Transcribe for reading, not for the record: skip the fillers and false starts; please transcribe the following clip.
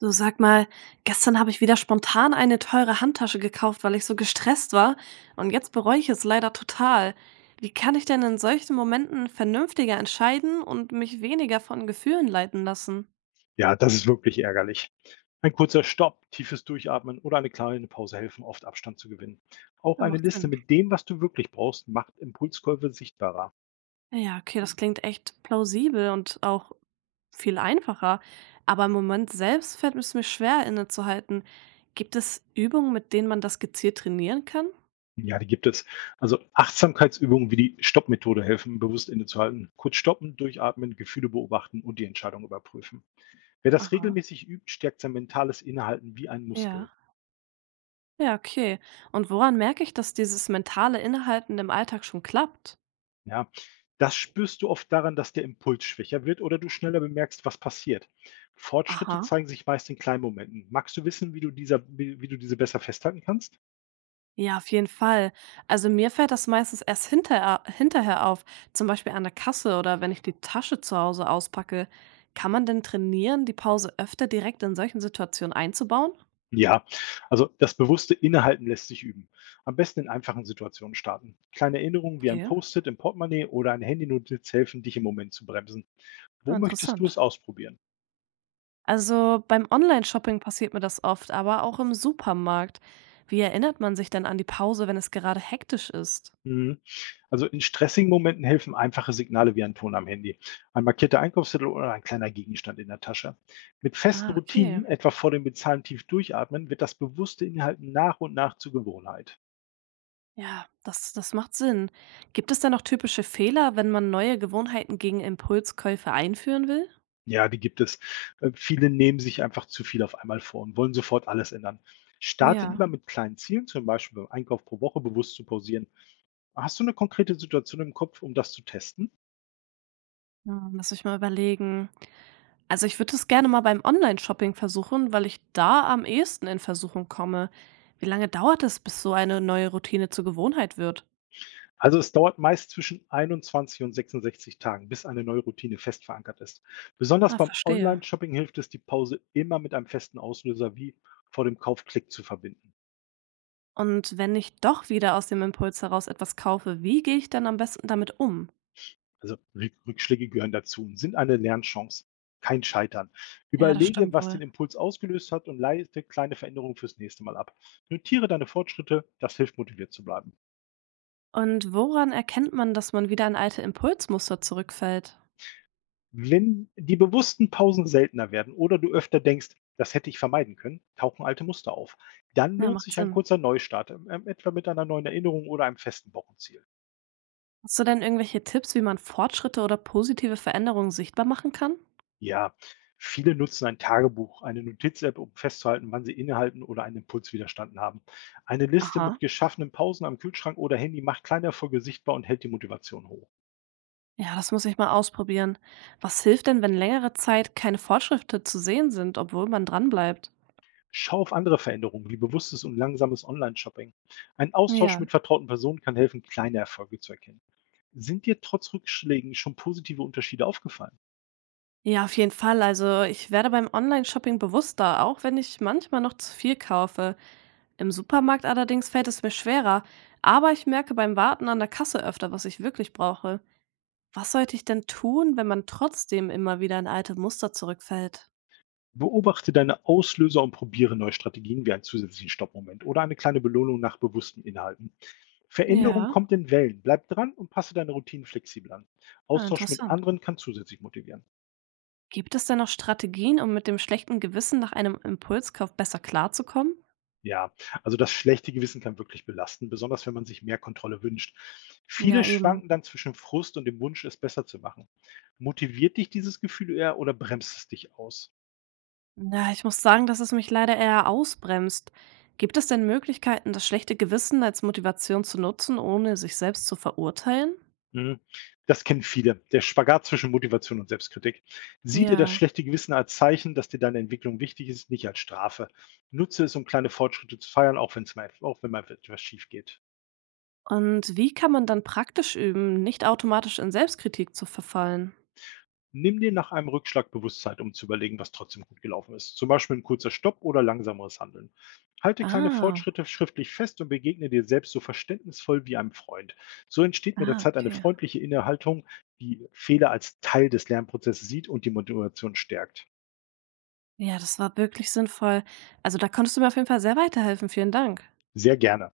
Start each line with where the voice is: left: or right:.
right: Du sag mal, gestern habe ich wieder spontan eine teure Handtasche gekauft, weil ich so gestresst war und jetzt bereue ich es leider total. Wie kann ich denn in solchen Momenten vernünftiger entscheiden und mich weniger von Gefühlen leiten lassen?
left: Ja, das ist wirklich ärgerlich. Ein kurzer Stopp, tiefes Durchatmen oder eine kleine Pause helfen oft Abstand zu gewinnen. Auch
right: Ja,
left: eine
right: macht
left: Liste
right: Sinn.
left: mit dem, was du wirklich brauchst, macht Impulskäufe sichtbarer.
right: Ja, okay, das klingt echt plausibel und auch viel einfacher. Aber im Moment selbst fällt es mir schwer, innezuhalten. Gibt es Übungen, mit denen man das gezielt trainieren kann?
left: Ja, die gibt es. Also Achtsamkeitsübungen wie die Stopp-Methode helfen, bewusst innezuhalten, kurz stoppen, durchatmen, Gefühle beobachten und die Entscheidung überprüfen. Wer das
right: Aha.
left: regelmäßig übt, stärkt sein mentales Innehalten wie ein Muskel.
right: Ja. Ja, okay. Und woran merke ich, dass dieses mentale Inhalten im Alltag schon klappt?
left: Ja, das spürst du oft daran, dass der Impuls schwächer wird oder du schneller bemerkst, was passiert. Fortschritte
right: Aha.
left: zeigen sich meist in kleinen Momenten. Magst du wissen, wie du diese besser festhalten kannst?
right: Ja, auf jeden Fall. Also mir fällt das meistens erst hinterher auf, zum Beispiel an der Kasse oder wenn ich die Tasche zu Hause auspacke. Kann man denn trainieren, die Pause öfter direkt in solchen Situationen einzubauen?
left: Ja, also das bewusste Innehalten lässt sich üben. Am besten in einfachen Situationen starten. Kleine Erinnerungen wie ein
right: Okay,
left: Post-it im Portemonnaie oder eine Handynotiz helfen, dich im Moment zu bremsen. Wo
right: ja,
left: möchtest du
right: interessant.
left: es ausprobieren?
right: Also beim Online-Shopping passiert mir das oft, aber auch im Supermarkt. Wie erinnert man sich denn an die Pause, wenn es gerade hektisch ist?
left: Mhm. Also, in stressigen Momenten helfen einfache Signale wie ein Ton am Handy, ein markierter Einkaufszettel oder ein kleiner Gegenstand in der Tasche. Mit festen
right: Ah, okay.
left: Routinen, etwa vor dem Bezahlen tief durchatmen, wird das bewusste Inhalten nach und nach zur Gewohnheit.
right: Ja, das macht Sinn. Gibt es denn noch typische Fehler, wenn man neue Gewohnheiten gegen Impulskäufe einführen will?
left: Ja, die gibt es. Viele nehmen sich einfach zu viel auf einmal vor und wollen sofort alles ändern. Starte lieber
right: Ja,
left: mit kleinen Zielen, zum Beispiel beim Einkauf pro Woche bewusst zu pausieren. Hast du eine konkrete Situation im Kopf, um das zu testen?
right: hm, lass mich mal überlegen. Also ich würde es gerne mal beim Online-Shopping versuchen, weil ich da am ehesten in Versuchung komme. Wie lange dauert es, bis so eine neue Routine zur Gewohnheit wird?
left: Also, es dauert meist zwischen 21 und 66 Tagen, bis eine neue Routine fest verankert ist. Besonders
right: Ah,
left: beim
right: verstehe.
left: Online-Shopping hilft es, die Pause immer mit einem festen Auslöser wie vor dem Kaufklick zu verbinden.
right: Und wenn ich doch wieder aus dem Impuls heraus etwas kaufe, wie gehe ich dann am besten damit um?
left: Also Rückschläge gehören dazu und sind eine Lernchance, kein Scheitern.
right: Ja, das
left: Überlege,
right: stimmt
left: was den
right: wohl.
left: Impuls ausgelöst hat und leite kleine Veränderungen fürs nächste Mal ab. Notiere deine Fortschritte, das hilft motiviert zu bleiben.
right: Und woran erkennt man, dass man wieder in alte Impulsmuster zurückfällt?
left: Wenn die bewussten Pausen seltener werden oder du öfter denkst, das hätte ich vermeiden können, tauchen alte Muster auf. Dann
right: Ja,
left: lohnt
right: macht
left: sich ein
right: Sinn.
left: kurzer Neustart, etwa mit einer neuen Erinnerung oder einem festen Wochenziel.
right: Hast du denn irgendwelche Tipps, wie man Fortschritte oder positive Veränderungen sichtbar machen kann?
left: Ja, viele nutzen ein Tagebuch, eine Notiz-App, um festzuhalten, wann sie innehalten oder einen Impuls widerstanden haben. Eine Liste mit
right: Aha.
left: geschaffenen Pausen am Kühlschrank oder Handy macht kleine Erfolge sichtbar und hält die Motivation hoch.
right: Ja, das muss ich mal ausprobieren. Was hilft denn, wenn längere Zeit keine Fortschritte zu sehen sind, obwohl man dranbleibt?
left: Schau auf andere Veränderungen wie bewusstes und langsames Online-Shopping. Ein Austausch
right: Ja.
left: mit vertrauten Personen kann helfen, kleine Erfolge zu erkennen. Sind dir trotz Rückschlägen schon positive Unterschiede aufgefallen?
right: Ja, auf jeden Fall. Also ich werde beim Online-Shopping bewusster, auch wenn ich manchmal noch zu viel kaufe. Im Supermarkt allerdings fällt es mir schwerer, aber ich merke beim Warten an der Kasse öfter, was ich wirklich brauche. Was sollte ich denn tun, wenn man trotzdem immer wieder in alte Muster zurückfällt?
left: Beobachte deine Auslöser und probiere neue Strategien wie einen zusätzlichen Stoppmoment oder eine kleine Belohnung nach bewussten Inhalten. Veränderung
right: Ja,
left: kommt in Wellen. Bleib dran und passe deine Routinen flexibel an.
right: ah,
left: Austausch mit
right: interessant.
left: anderen kann zusätzlich motivieren.
right: Gibt es denn noch Strategien, um mit dem schlechten Gewissen nach einem Impulskauf besser klarzukommen?
left: Ja, also das schlechte Gewissen kann wirklich belasten, besonders wenn man sich mehr Kontrolle wünscht. Viele
right: Ja, eben.
left: schwanken dann zwischen Frust und dem Wunsch, es besser zu machen. Motiviert dich dieses Gefühl eher oder bremst es dich aus?
right: Na, ich muss sagen, dass es mich leider eher ausbremst. Gibt es denn Möglichkeiten, das schlechte Gewissen als Motivation zu nutzen, ohne sich selbst zu verurteilen?
left: Mhm. Das kennen viele. Der Spagat zwischen Motivation und Selbstkritik. Sieh dir das
right: Ja.
left: schlechte Gewissen als Zeichen, dass dir deine Entwicklung wichtig ist, nicht als Strafe. Nutze es, um kleine Fortschritte zu feiern, auch wenn mal etwas schief geht.
right: Und wie kann man dann praktisch üben, nicht automatisch in Selbstkritik zu verfallen?
left: Nimm dir nach einem Rückschlag bewusst um zu überlegen, was trotzdem gut gelaufen ist. Zum Beispiel ein kurzer Stopp oder langsameres Handeln. Halte kleine
right: Ah,
left: Fortschritte schriftlich fest und begegne dir selbst so verständnisvoll wie einem Freund. So entsteht mit der Zeit eine
right: okay.
left: freundliche Innehaltung, die Fehler als Teil des Lernprozesses sieht und die Motivation stärkt.
right: Ja, das war wirklich sinnvoll. Also da konntest du mir auf jeden Fall sehr weiterhelfen. Vielen Dank.
left: Sehr gerne.